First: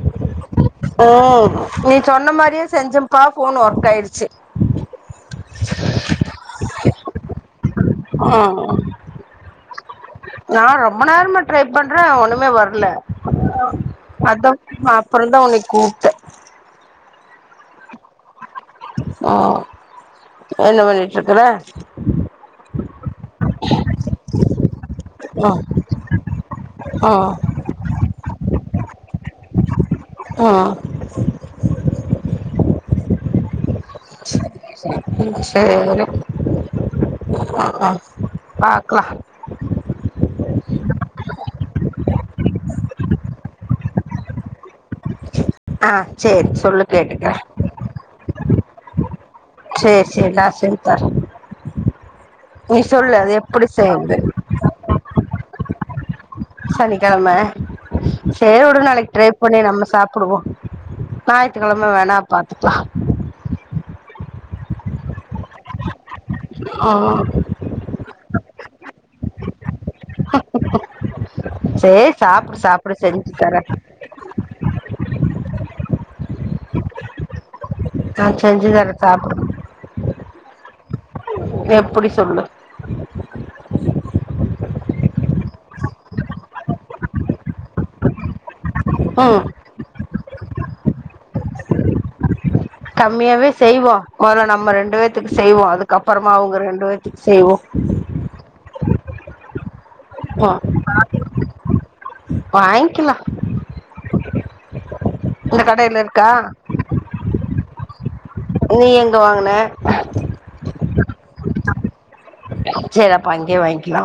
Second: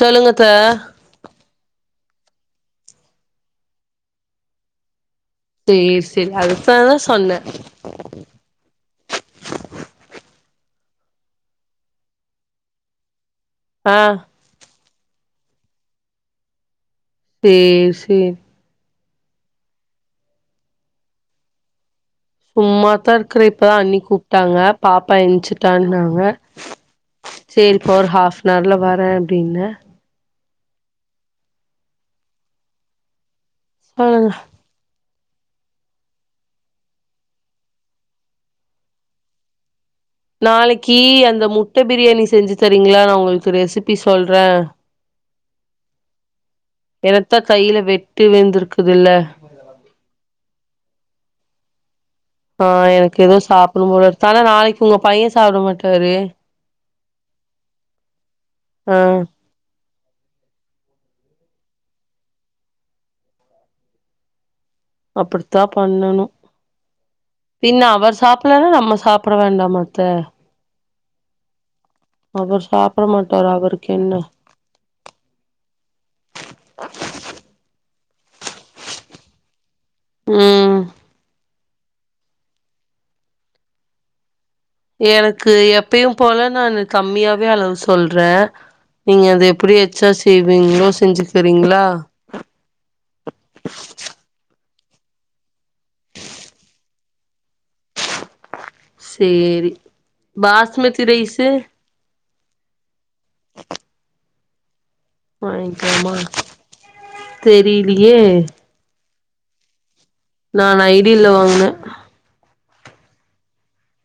சொல்லுங்கத் அ நீட் சொன்ன மாரியே செஞ்சப்பா ஃபோன் ஒர்க் ஆயிருச்சு சேர் செரி அதுக்காக தா சொன்ன ம் நா ரொம்ப நேரமா ட்ரை பண்ற ஒண்ணுமே வர்ல ஆ அத்தா அப்றோ தா உன்னை கூப்ட்ட சேர் சேர் ஓ என்ன பண்ணிட்ருக்குற சும்மாதா இருக்குறே இப்பதா அண்ணி கூப்ட்டாங்க பாப்பா ம் என்ச்சிட்டான்னாங்க சேரிப்ப ஒரு ஹாஃப்னார்ல வர அப்டின்ன ஆ சொல்லுங்க [inaudible] செரி ஆ ஆ பாக்லா நாளைக்கி அந்த முட்ட பிரியாணி செஞ்சு தரிங்களா நா ஒங்களுக்கு ரெசுபி சொல்ற ஆ செரி ச் சொல்லு கேட்டுக்றே எனத்தா கையில வெட்டு விழுந்திருக்குதுல்ல செரி செரி நா செஞ்ச் தரே [inaudible] ஆ, சொல்லு எனக்கு அது ஏதோ எப்டி சாப்ணு செய்யறது போலருத் ஆனா நாளைக்கு உங்க பைய சாப்ட மாட் சரி சனிகிழம செரி வுடு ஆ நாளைக் ட்ரை பண்ணி நம்ம சாப்ட் ப்புடுவோ ஞாயித்துகிழம வேணா பாத்துக்லா அப்டித்தா பண்ணணு ம் பின்ன அவர் சாப்லன்னா நம்ம சாப்ட வேண்டா த்த சேரி சாப்டு சாப்டு செஞ்சு மாட்டாரு தரே அவருக்கு என்ன ஆஹ் செஞ்சு தர சாப்டு உம்ம் எப்புடி சொல்லு எனக்கு எப்பயும் போல நானு கம்மியாவே அளவு சொல்ற நீங்க அத ம் எப்டி எச்சா செய்வீங்ளோ செஞ்சுக்கறீங்களா கம்மியாவே செய்வோ மொதல்ல நம்ம ரெண்டு பேத்துக்கு செய்வோ அதுகு அப்பறமா அவங்க ரெண்டு பேத்துக்கு செய்வோ சேரி பாசுமதிதிரைசு வாங்கில்லா இந்த கடையில வாங்கிலாமா இருக்கா செரி ஏய் ங்க வாங்குன ந நான் இடில வாங்குன சேரி அப்ப அங்கே வாங்கிலா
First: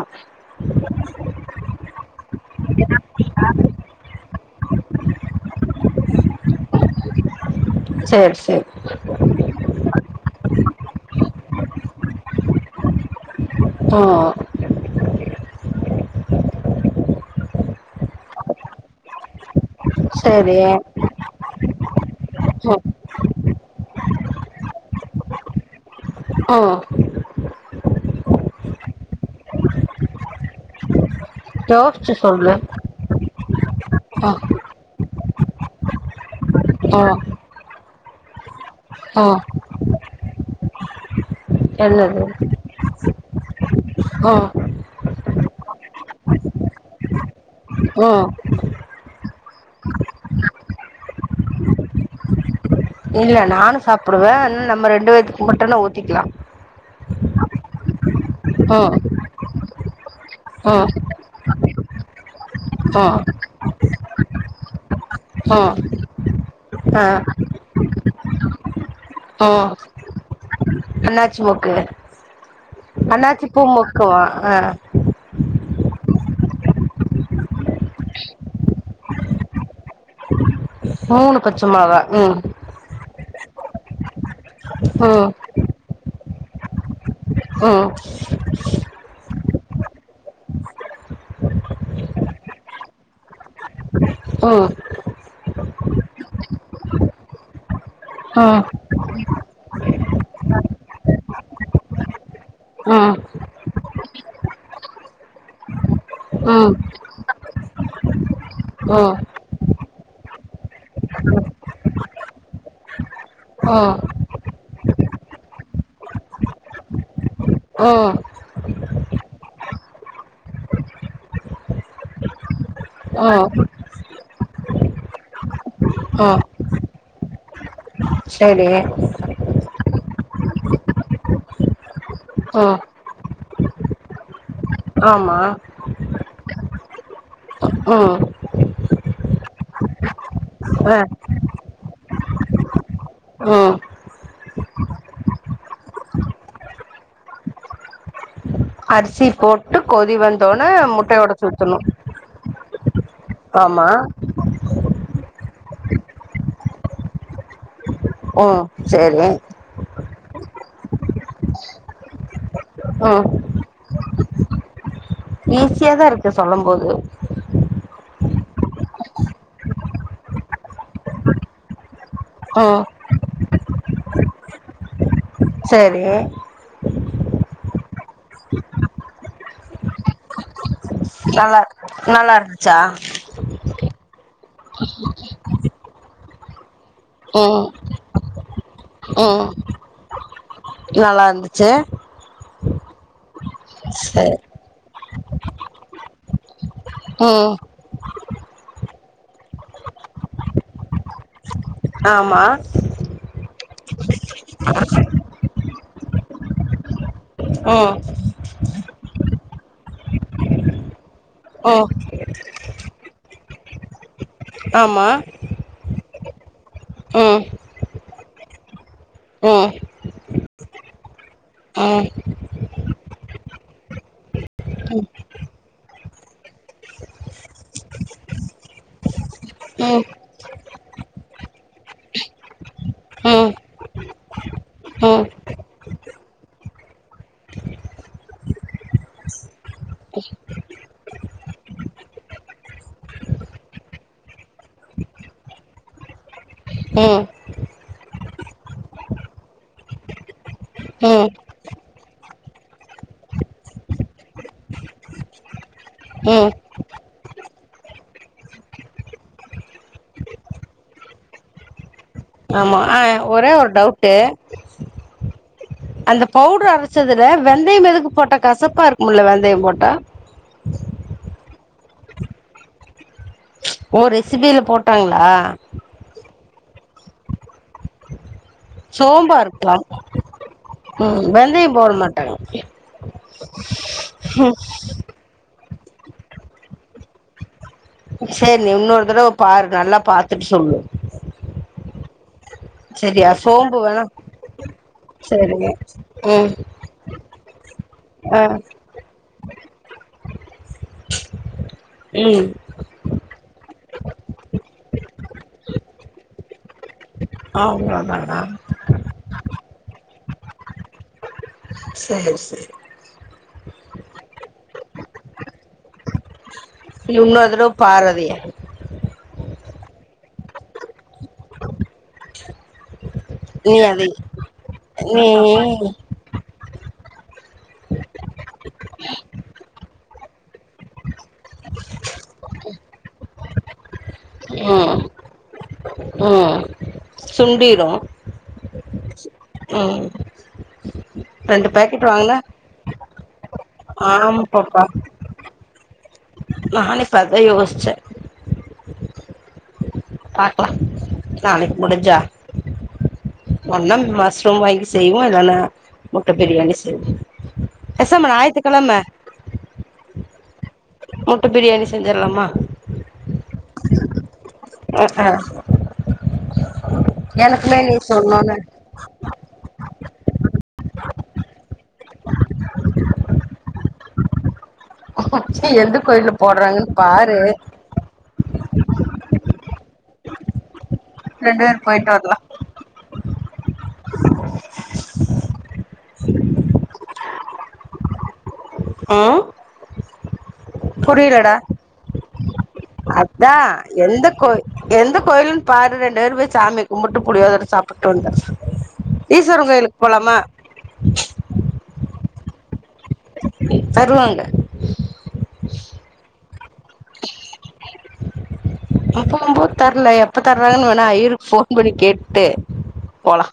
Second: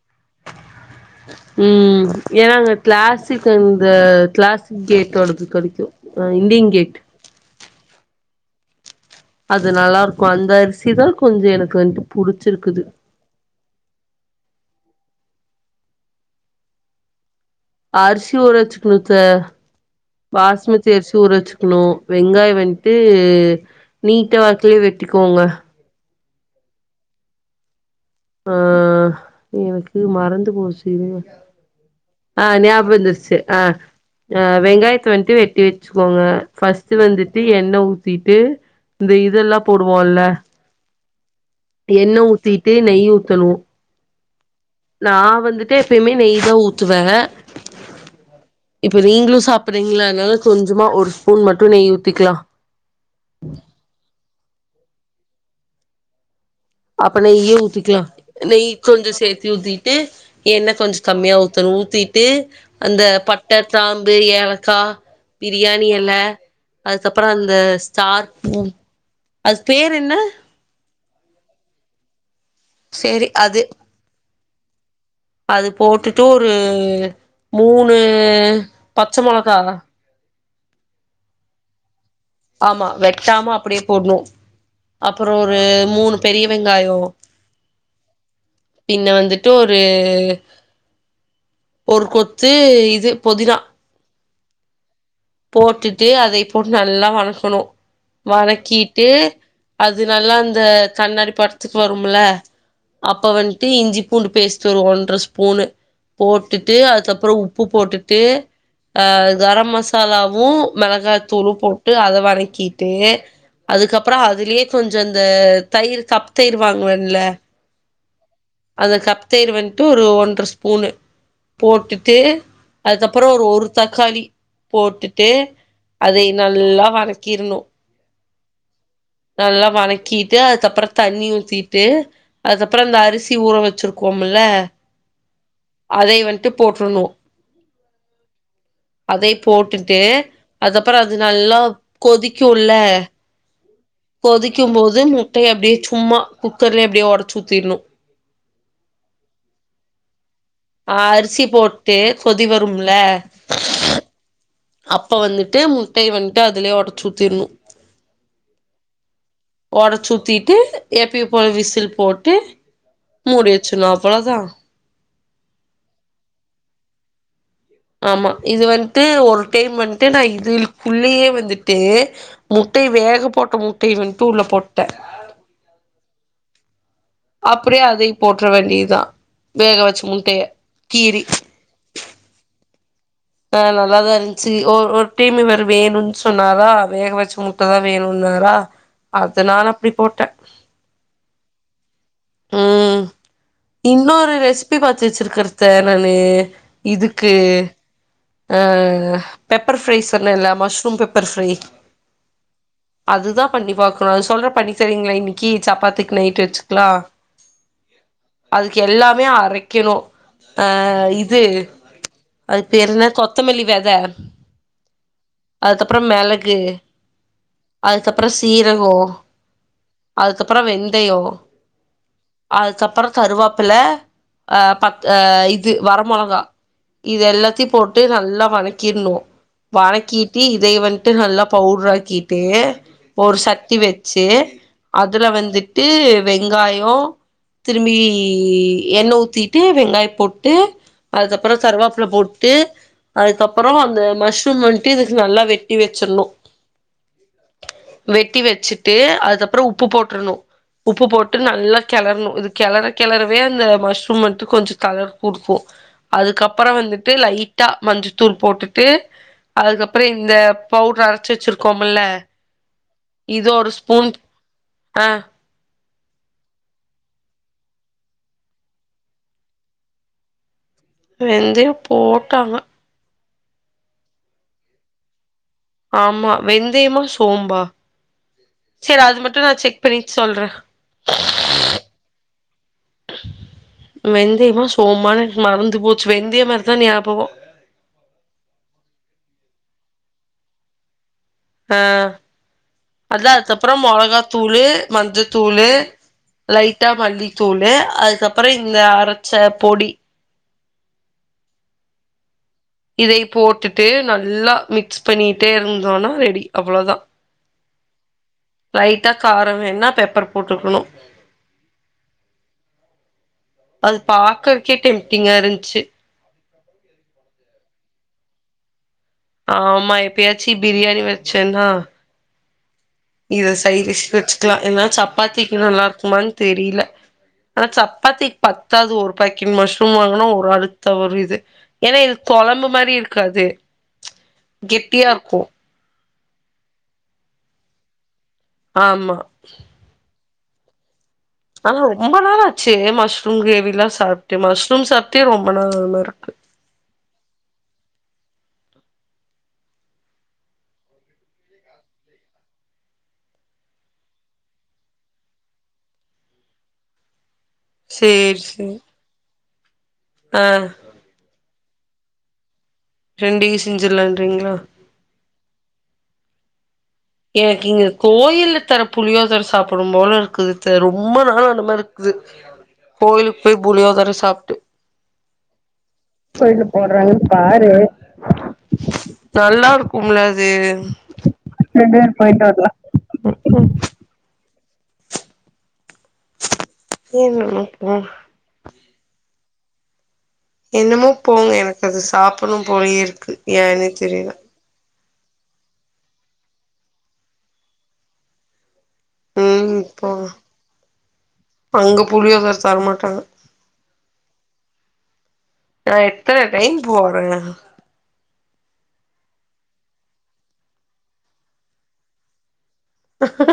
ம்ம்ம் ஏனா அங்க கிளாசிக்குந்த க்ளாசிக் கேட்டோடது கொதிக்கு இண்டியன் கேட் சேரி சேரி அது நல்லாருக்கும் அந்த அருசிதான் கொஞ்ச எனக்கு வந்து புடிச்சிருக்குது ஆ அருசி ஊர வச்சுக்கணுத்த சேரி பாஸ்மதிஅரிசி ஊர வச்சுக்ணோ வெங்காயோ ம் வந்டு நீட்ட வாக்லயே வெட்டிகோங்க ஆ ஆ எனக்கு மறந்து போச்சு இரு யோசிச்சு ஆ சொல்லு ஞாப வந்துர்ச்சு ஆ ம் ஆ வெங்காயத்த வந்டு வெ தேச்க்கோங்க ஃபர்ஸ்ட் ம் வந்துட்டு எண்ணெ ஊத் திட்டு இந்த ம் இதெல்லா போடுவோல எண்ணெ என்னது ஊத்திட்டு நெய் ஊத்தனு ஆ நா வந்துட்டு எப்பயுமே நெய் தா ஊத்துவே ம் இப்ப நீங்ளு சாப் ப்றீங்ளா அதனால கொஞ்சமா ஒரு ஸ்பூன் மட்டோ நெய் ஊத்திக்லா இல்ல நானு சாப்புடுவே உம் நம்ம ரெண்டு வேத்துக்கு மட்டோனா ஊத்திக்லா அப்ப நெய்யே ஊத்திக்கலா நெய் ம் கொஞ்கோ சேத்தி ஊத்திட்டு எண்ணெ கொஞ்கோ கம்மியா ஊத்தணோ ஊத்திட்டு அந்த பட்ட திராம்பு ஏல கா பிரியாணி எல ஆ அதுக்கப்பறோ அந்த ஸ்டார் பூ அது பேர் என்ன அண்ணாச்சி மொக்கு சேரி அண்ணாச்சி அது பூ மொக்கவா ஆ அது போட்டுட்டு ஒரு மூணு பச்ச மொளகா மூணு பச்ச மொளகா ம் ஆமா வெட்டாம அப் அப்டியே போட்ணோ ம் அப்பறோ ஒரு மூணு பெரிய வெங்காயோ ஆ டு ஒரு ஒரு கொத்து இது பொதினா ஆ போட்டுட்டு அத இப் போட்டு நல்லா வளக்கணோ ம் ம் ம் வதக்கீட்டு அது இது நல்லா அந்த கண்ணாடி பட்த்துக்கு வரும்ல அப்ப வந்ட்டு இஞ்சி பூண்டு பேஸ்ட்டு ஒரு ஒன்ற ஸ்பூனு போட்டுட்டு அதுக்கப்பறம் உப்பு போட்டுட்டு அஹ் கர மாசலா மசாலாவும் மிளகாய்த்தூளும் போட்டு அத வதக்கிட்டு அதுக்கப்பறம் அதுலயே கொஞ்சம் இந்த தயிர் கப் தயிர் வாங்குவேன்லா ம் அந்த கப் தயிர் வந்துட்டு ஒரு ஒன்ற ஸ்பூனுு போட்டுட்டு அதுக்கப்பற ஒரு ம் ஒரு தக்காளி போட்டுட்டு ம் அதைய ம் நல்லா வணக் கிர்னும் சரி கீட்டு அதுக்கப்பறம் தண்ணி ஊத்திட்டு. ம் அதுக்கப்பறம் இந்த அருஸ் த்தி ஊற வச்சுருக்கோம்முல்ல ஆமா அதைய வந்ட்டு போட்டு ட்டுணூ ஆ அதே போட்டுட்டு அதுக்கப்பறோ அது நல்லா வ் கொதிக்குல்ல உம் கொதிக்கும் போது முட்டையை அப்டியே சும்மா குக்கர்லே அப்டியே ஒடச்சு ஊத்திட்ணும். அரிசி போட்டு கொதி வந் ஆ அரிசி போட்டு கொதி வந் ரூம்ல ஆமா அப்ப வந்துட்டு முட்டையை வந்ட்டு அதுலே ஒடச்சு ஊத்திட்ணும் உம் சரி ட்டு எப்பியு போல விசில் போட்டு ம் மூடி வெச்சுர்னுப் வ்வளதா ஈஸியாதா இருக்கு சொல்லும் போது ஆமா இது வந்ட்டு ஒரு டைம் வந்ட்டு நா இதுக்குள்ளலயே வந்துட்டு ம் முட்டைய வேக போட்ட முட் முட்டைய வந்ட்டு உள்ள போட்ட சரி அப்படியே அதை போட்ற வேண்டித் தா, வேக வச்ச முட்டைய கீறி நல்லாருக்கு நல்லா இருந்துச்சா ஆ நல்லாதா இருந்ச்சி ஒர் ஒரு டைம் இவரு வேணுன் சொன்னாரா வேக வச்சு ம் முட்டதா வேணுன்னாரா ம் அத்தனால அப்டி போட்ட நல்லா இருந்துச்சு ம் இன்னொரு சரி ரெசிபி பாத் சேச்சிருக்குற தேனலு இதுக்கு ம் ஆ பெப்பர் ஃப்ரை சொல்லிர்லா மஷ்ரூம் பெப்பர் ஃப்ரை ஆமா கண்டிப்பாக அ சொல்ற பண்ணி தரிங்களா இன்னிக்கி சப்பாத் க்கு நைட்டு வெச்சுக்லா அ எல்லாமே அரைக்கணு அ இ ஓ என்ன கொத்தமல்லி வெத ஆமா அப்ற மெளகு அ அதுக்கப்பற சீரகொ ம் அதுக்கப்பற வெந்தயோ ம் அதுக்கப்பற கருவாப்பில அ பத் அ இது வர மொளகா இது எல்லாத்தையு போட்டு நல்லா வதக்கிர்ணு ம் ம் வதக்கிட்டு இதய வந்துட்டு நல்லா பவுடராக்கிட்டு ஒரு சட்டி வச்சு ம் ம் அதுல வந்துட்டு வெங்காயோ திரும்பி எண்ணெ ஊத்திட்டு வெங்காய போட்டு அதுக்கப்பற கருவாப்பில போட்டு அதுக்கப்பற அந்த மஷ்ரூம் வந்ட்டு இதுக்கு நல்லா வெட்டி வெச்சர்ணு வெட்டி வெச்சுட்டு அதுக்கப்ற உப்பு போட்ரணு உப்பு ம் போட்டு நல்லா கெளறணு இது கெளற கெளறவே அந்த மஷ்ரூம் வந்ட்டு கொஞ்ச கலர் குடுக்கு ம் அதுக்கப்பற வந்து ட்டு லைட்டா மஞ்சத்தூள் போட்டுட்டு அதுக்கப்பற இந்த பவுடர அரைச்சு வச்சிருக்கோம்ல்ல ஆமா ஆ ஒரே ஒரு டவுட்டு ஆ அந்த பவுடர் அரைச்சதுல வெந்தயம் எதுக்கு போட்ட கசப்பா இருக்குமுல வெந்தயம் போட்டா வெந்தயம் போட்டாங்க ஓ ரெசிபில போட்டாங்ளா ஆமா வெந்தயமா சோம்பா செரி அது சோம்பா மட்டு நா இருக்கலா செக் பண்ணிட்டு சொல்றே ம் வெந்தயம் போட மாட்டாங்க வெந்தயமா சோம்பானு மறந்து போச்சு வெந்திய மாரிதா ஞாபகோ சேரி நீ இன்னொரு தடவ பாரு நல்லா பாத்துட்டு சொல்லு அ சரியா அதா அதுக்கப்றோ சோம்பு வேணா மொளகா தூளு சரிங்க மஞ்சத்தூளு ம் லைட்டா மல்லி தூளு ஆ அதுக்கப்றோ இந்த அரச்ச பொடி ம் இதை போட்டுட்டு நல்லா மிக்ஸ் பண்ணிட்டே இருந்தோனா ரெடி அவ்ளோதா அவ்ளதானா வேணுன்னா பெப்பர் போட்டுக்கணு சேரி சேரி அது பாக்கறக்கே டெம்டிங்கா இருந்ச்சு இன்னோர் தடவ பார் அதைய ஆமா எப்பயாச்சு பிரியாணி வெச்சேன்னா இத நீ சைடிஷ் அதை வெச்சுக்லா ஏன்னா நீ சப்பாத்திக்கு நல்லா இருக்குமான் தெரியல ஆனா சப்பாத்திக்கு பத்தாது ஒரு பாக்கெட் மஷ்ரூம் வாங்குணா ஒரு ஆளுக்கு தா வரு இது ஏன்னா இது கொழம்பு மாரி இருக்காது கெட்டியா இருக்கு ஆ சுண்டீரு ஆமா ம் ரெண்டு ஆ பேக்கெட் ரொம்ப வாங்குன நாள்ளாச்சு மஷ் துங் கிரேவி ல்லா சாப்ட்டே ஆமா மஷ்ரூம் சாப்டே ரொம்ப நாள் [unintelligible] இருக்கு நானே இப்ப அதா யோசிச்ச பாக்லா நாளைக்கு முடிஞ்சா ஒன்னா மஸ்ரூம் வாங்கி செய்வோ இல்லன்னா முட்ட பிரியாணி செய்வோ பெசாமா சேரி சேரி ஞாயித்துக்கெழம ஆ முட்ட பிரியாணி செஞ்சர்லாமா [unintelligible] செஞ்சிர்லான்ரிங்ளா ம் ம் எனக்கு இங்க சொன்னோன கோயில்ல தர புளியோதர சாப் போனும் போல இருக்குது அத்த ரொம்ப நாளா அந்த மாரி இருக்குது கோயிலுக்கு போய் புளியோதர சாப்ட்டு பஸ்ட்டு எந்த கோயில்ல போடுறாங்கன்னு பாரு நல்லா இருக்கும்ல அது ரெண்டு பேர் ரெண்டுவேறு போயிட்டு வரலா போய்ட்டு வர்லா ம் ம் [unintelligible] ஆ என்னமோ போங்க எனக்கு அது சாப்புட்னு போலயே இருக்கு அதா ஏன்னே எந்த தெரியல கோய் எந்த கோயிலுன் பாரு ரெண் டேரு போயி சாமிய கும்புட்டு புளியோதர சாப்புட்டு வந்தர்ளா ஈஸ்வரங் ம் கோயிலுக் போங்க போலாமா அங்க புளியோதர தரமாட்டாங்க தருவாங்க நா எத்தன டைம் போறே அப்போ போம்போது தர்ல எப்ப தர்றாங்கனு வேணா ஐயிர்க் ஃபோன் பண்ணி கேட்டு போலா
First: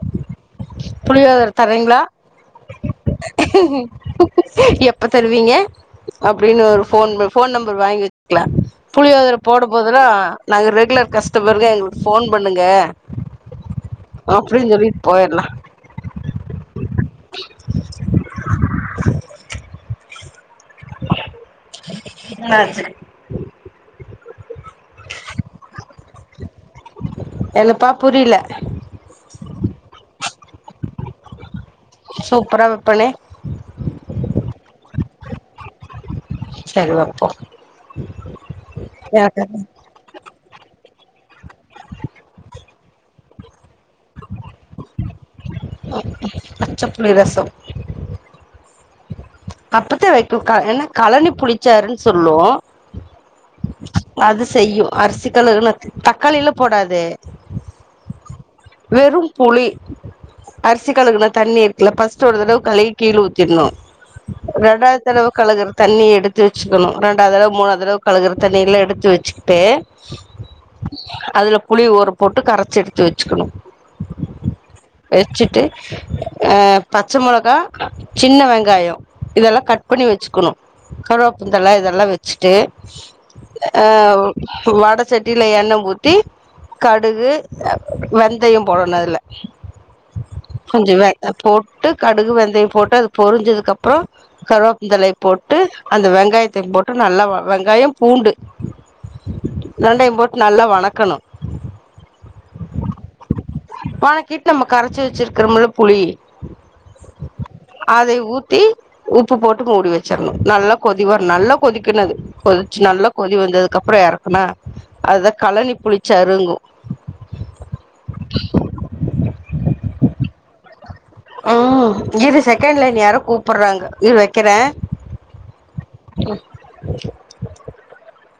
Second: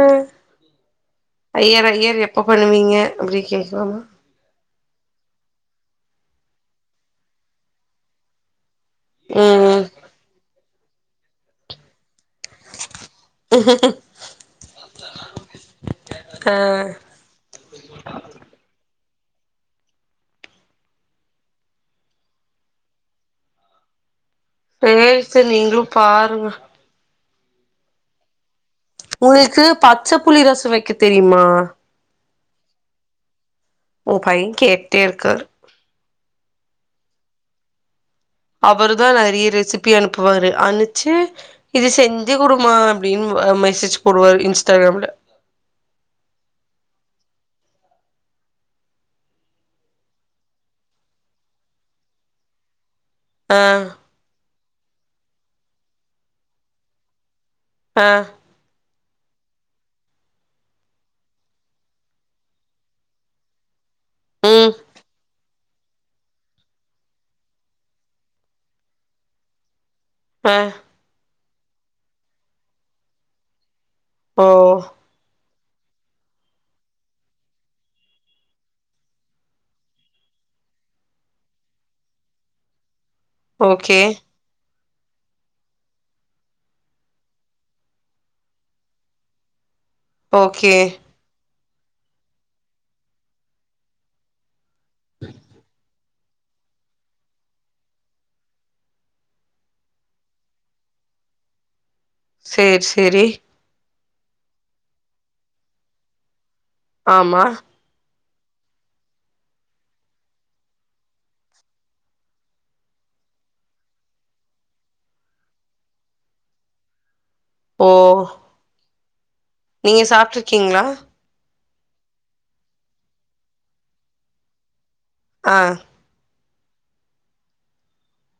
ஆ புளியோதர தரீங்ளா அப்டி கேக்கலாமா எப்ப தருவீங்க அப்டின்னு ஒரு ஃபோன் ஃபோன் நம்பர் வாங்கி வெச்சிக்கலா புளியோதர போடு ம் போதுல்லா நாங்க ரெகுலர் கஷ்டமர்க எங்ளுக் போன் பண்ணுங்க அப்டின் சொல்லிட்டு போயர்லா கா அ செரி சேரி சேரி நீங்ளு பாருங்க. எழுப்பா புரில உங்ளுக்கு பச்ச புளி ரசொ வக்க தெரியுமா. சூப்ரா வப்பனே. உங்க பையே கேட்டேருக்காரு. செரி வப்போ. அவரு தா நெறையா ரெசிபி அனுப்புவாரு அனுப் ச்சு இது செஞ்சு குடுமா அப்டிம்ப மெசேஜ் போடுவாரு இன்ஸ்டாகிராம்ல பச்சப்புளி ரசோ அப்பத்தா வக்கு என்ன களனி புளிச்சாருன்னு சொல்லுவோ. ஆ அது செய்யு அரிசி கலர்ன்னு தக்காளில்லா போடாது. ஆ வெறும் புளி அரிசி கழுகுன்னா தண்ணி இருக்குல ஃபர்ஸ்ட்டு ஒரு தடவ கழுவி கீழ ஊத்திர்ணு. ம் ரெண்டாது தடவ கழக ரு தண்ணி எடுத்து வச்சுக்கணு ரெண்டாவதடவ மூணா தடவ கழுகுற தண்ணியெல்லா எடுத்து வச்சுக்கிட்டு அ அதுல புளி ஊர போட்டு கரச்செடுத்து வச் ச்சுக்கணு ஓ அ பச்ச மொளகா சின்ன வெங்காயோ இதெல்லா கட் பண்ணி வச்சுக்கணு கருவப்புந்தல இதெல்லா வெச்சுட்டு அ ஓகே வடத் சட்டியில எண்ண ஊத்தி கடுகு வெந்தயோ போடுனு அதுல ஓகே கொஞ்ச வேகப் போட் விட்டு கடுகு வெந்தய போட்டு அது பொரிஞ்சதுக்கு அப்றோ கருவப் ந்தலைய போட்டு அந்த வெங் வெங்காயத்த போட்டு நல்லா வெங்காயம் பூண்டு ரெண்டையும் போட்டு நல்லா வணக்கணு சேரி சேரி வணக்கிட்டு நம்ம கரைச்சு வச்சுருக்குறம்ல புளி ஆமா அதை ஊத்தி உப்பு போட்டு மூடி வச்சர்ணு நல்லா கொதிவர நல்லா கொதிக்கனு அது கொதிச்சு நல்லா கொதி வந்ததுக்கு அப்றோ எறக்குனா அதுதா களனி புளிச்சாருங்கு ஓ நீங்க சாப்டுருக்கீங்களா ம் இரு செகண்ட் லயன் யாரோ கூப்டுறாங்க இரு வைக்கேறே ஆ ம்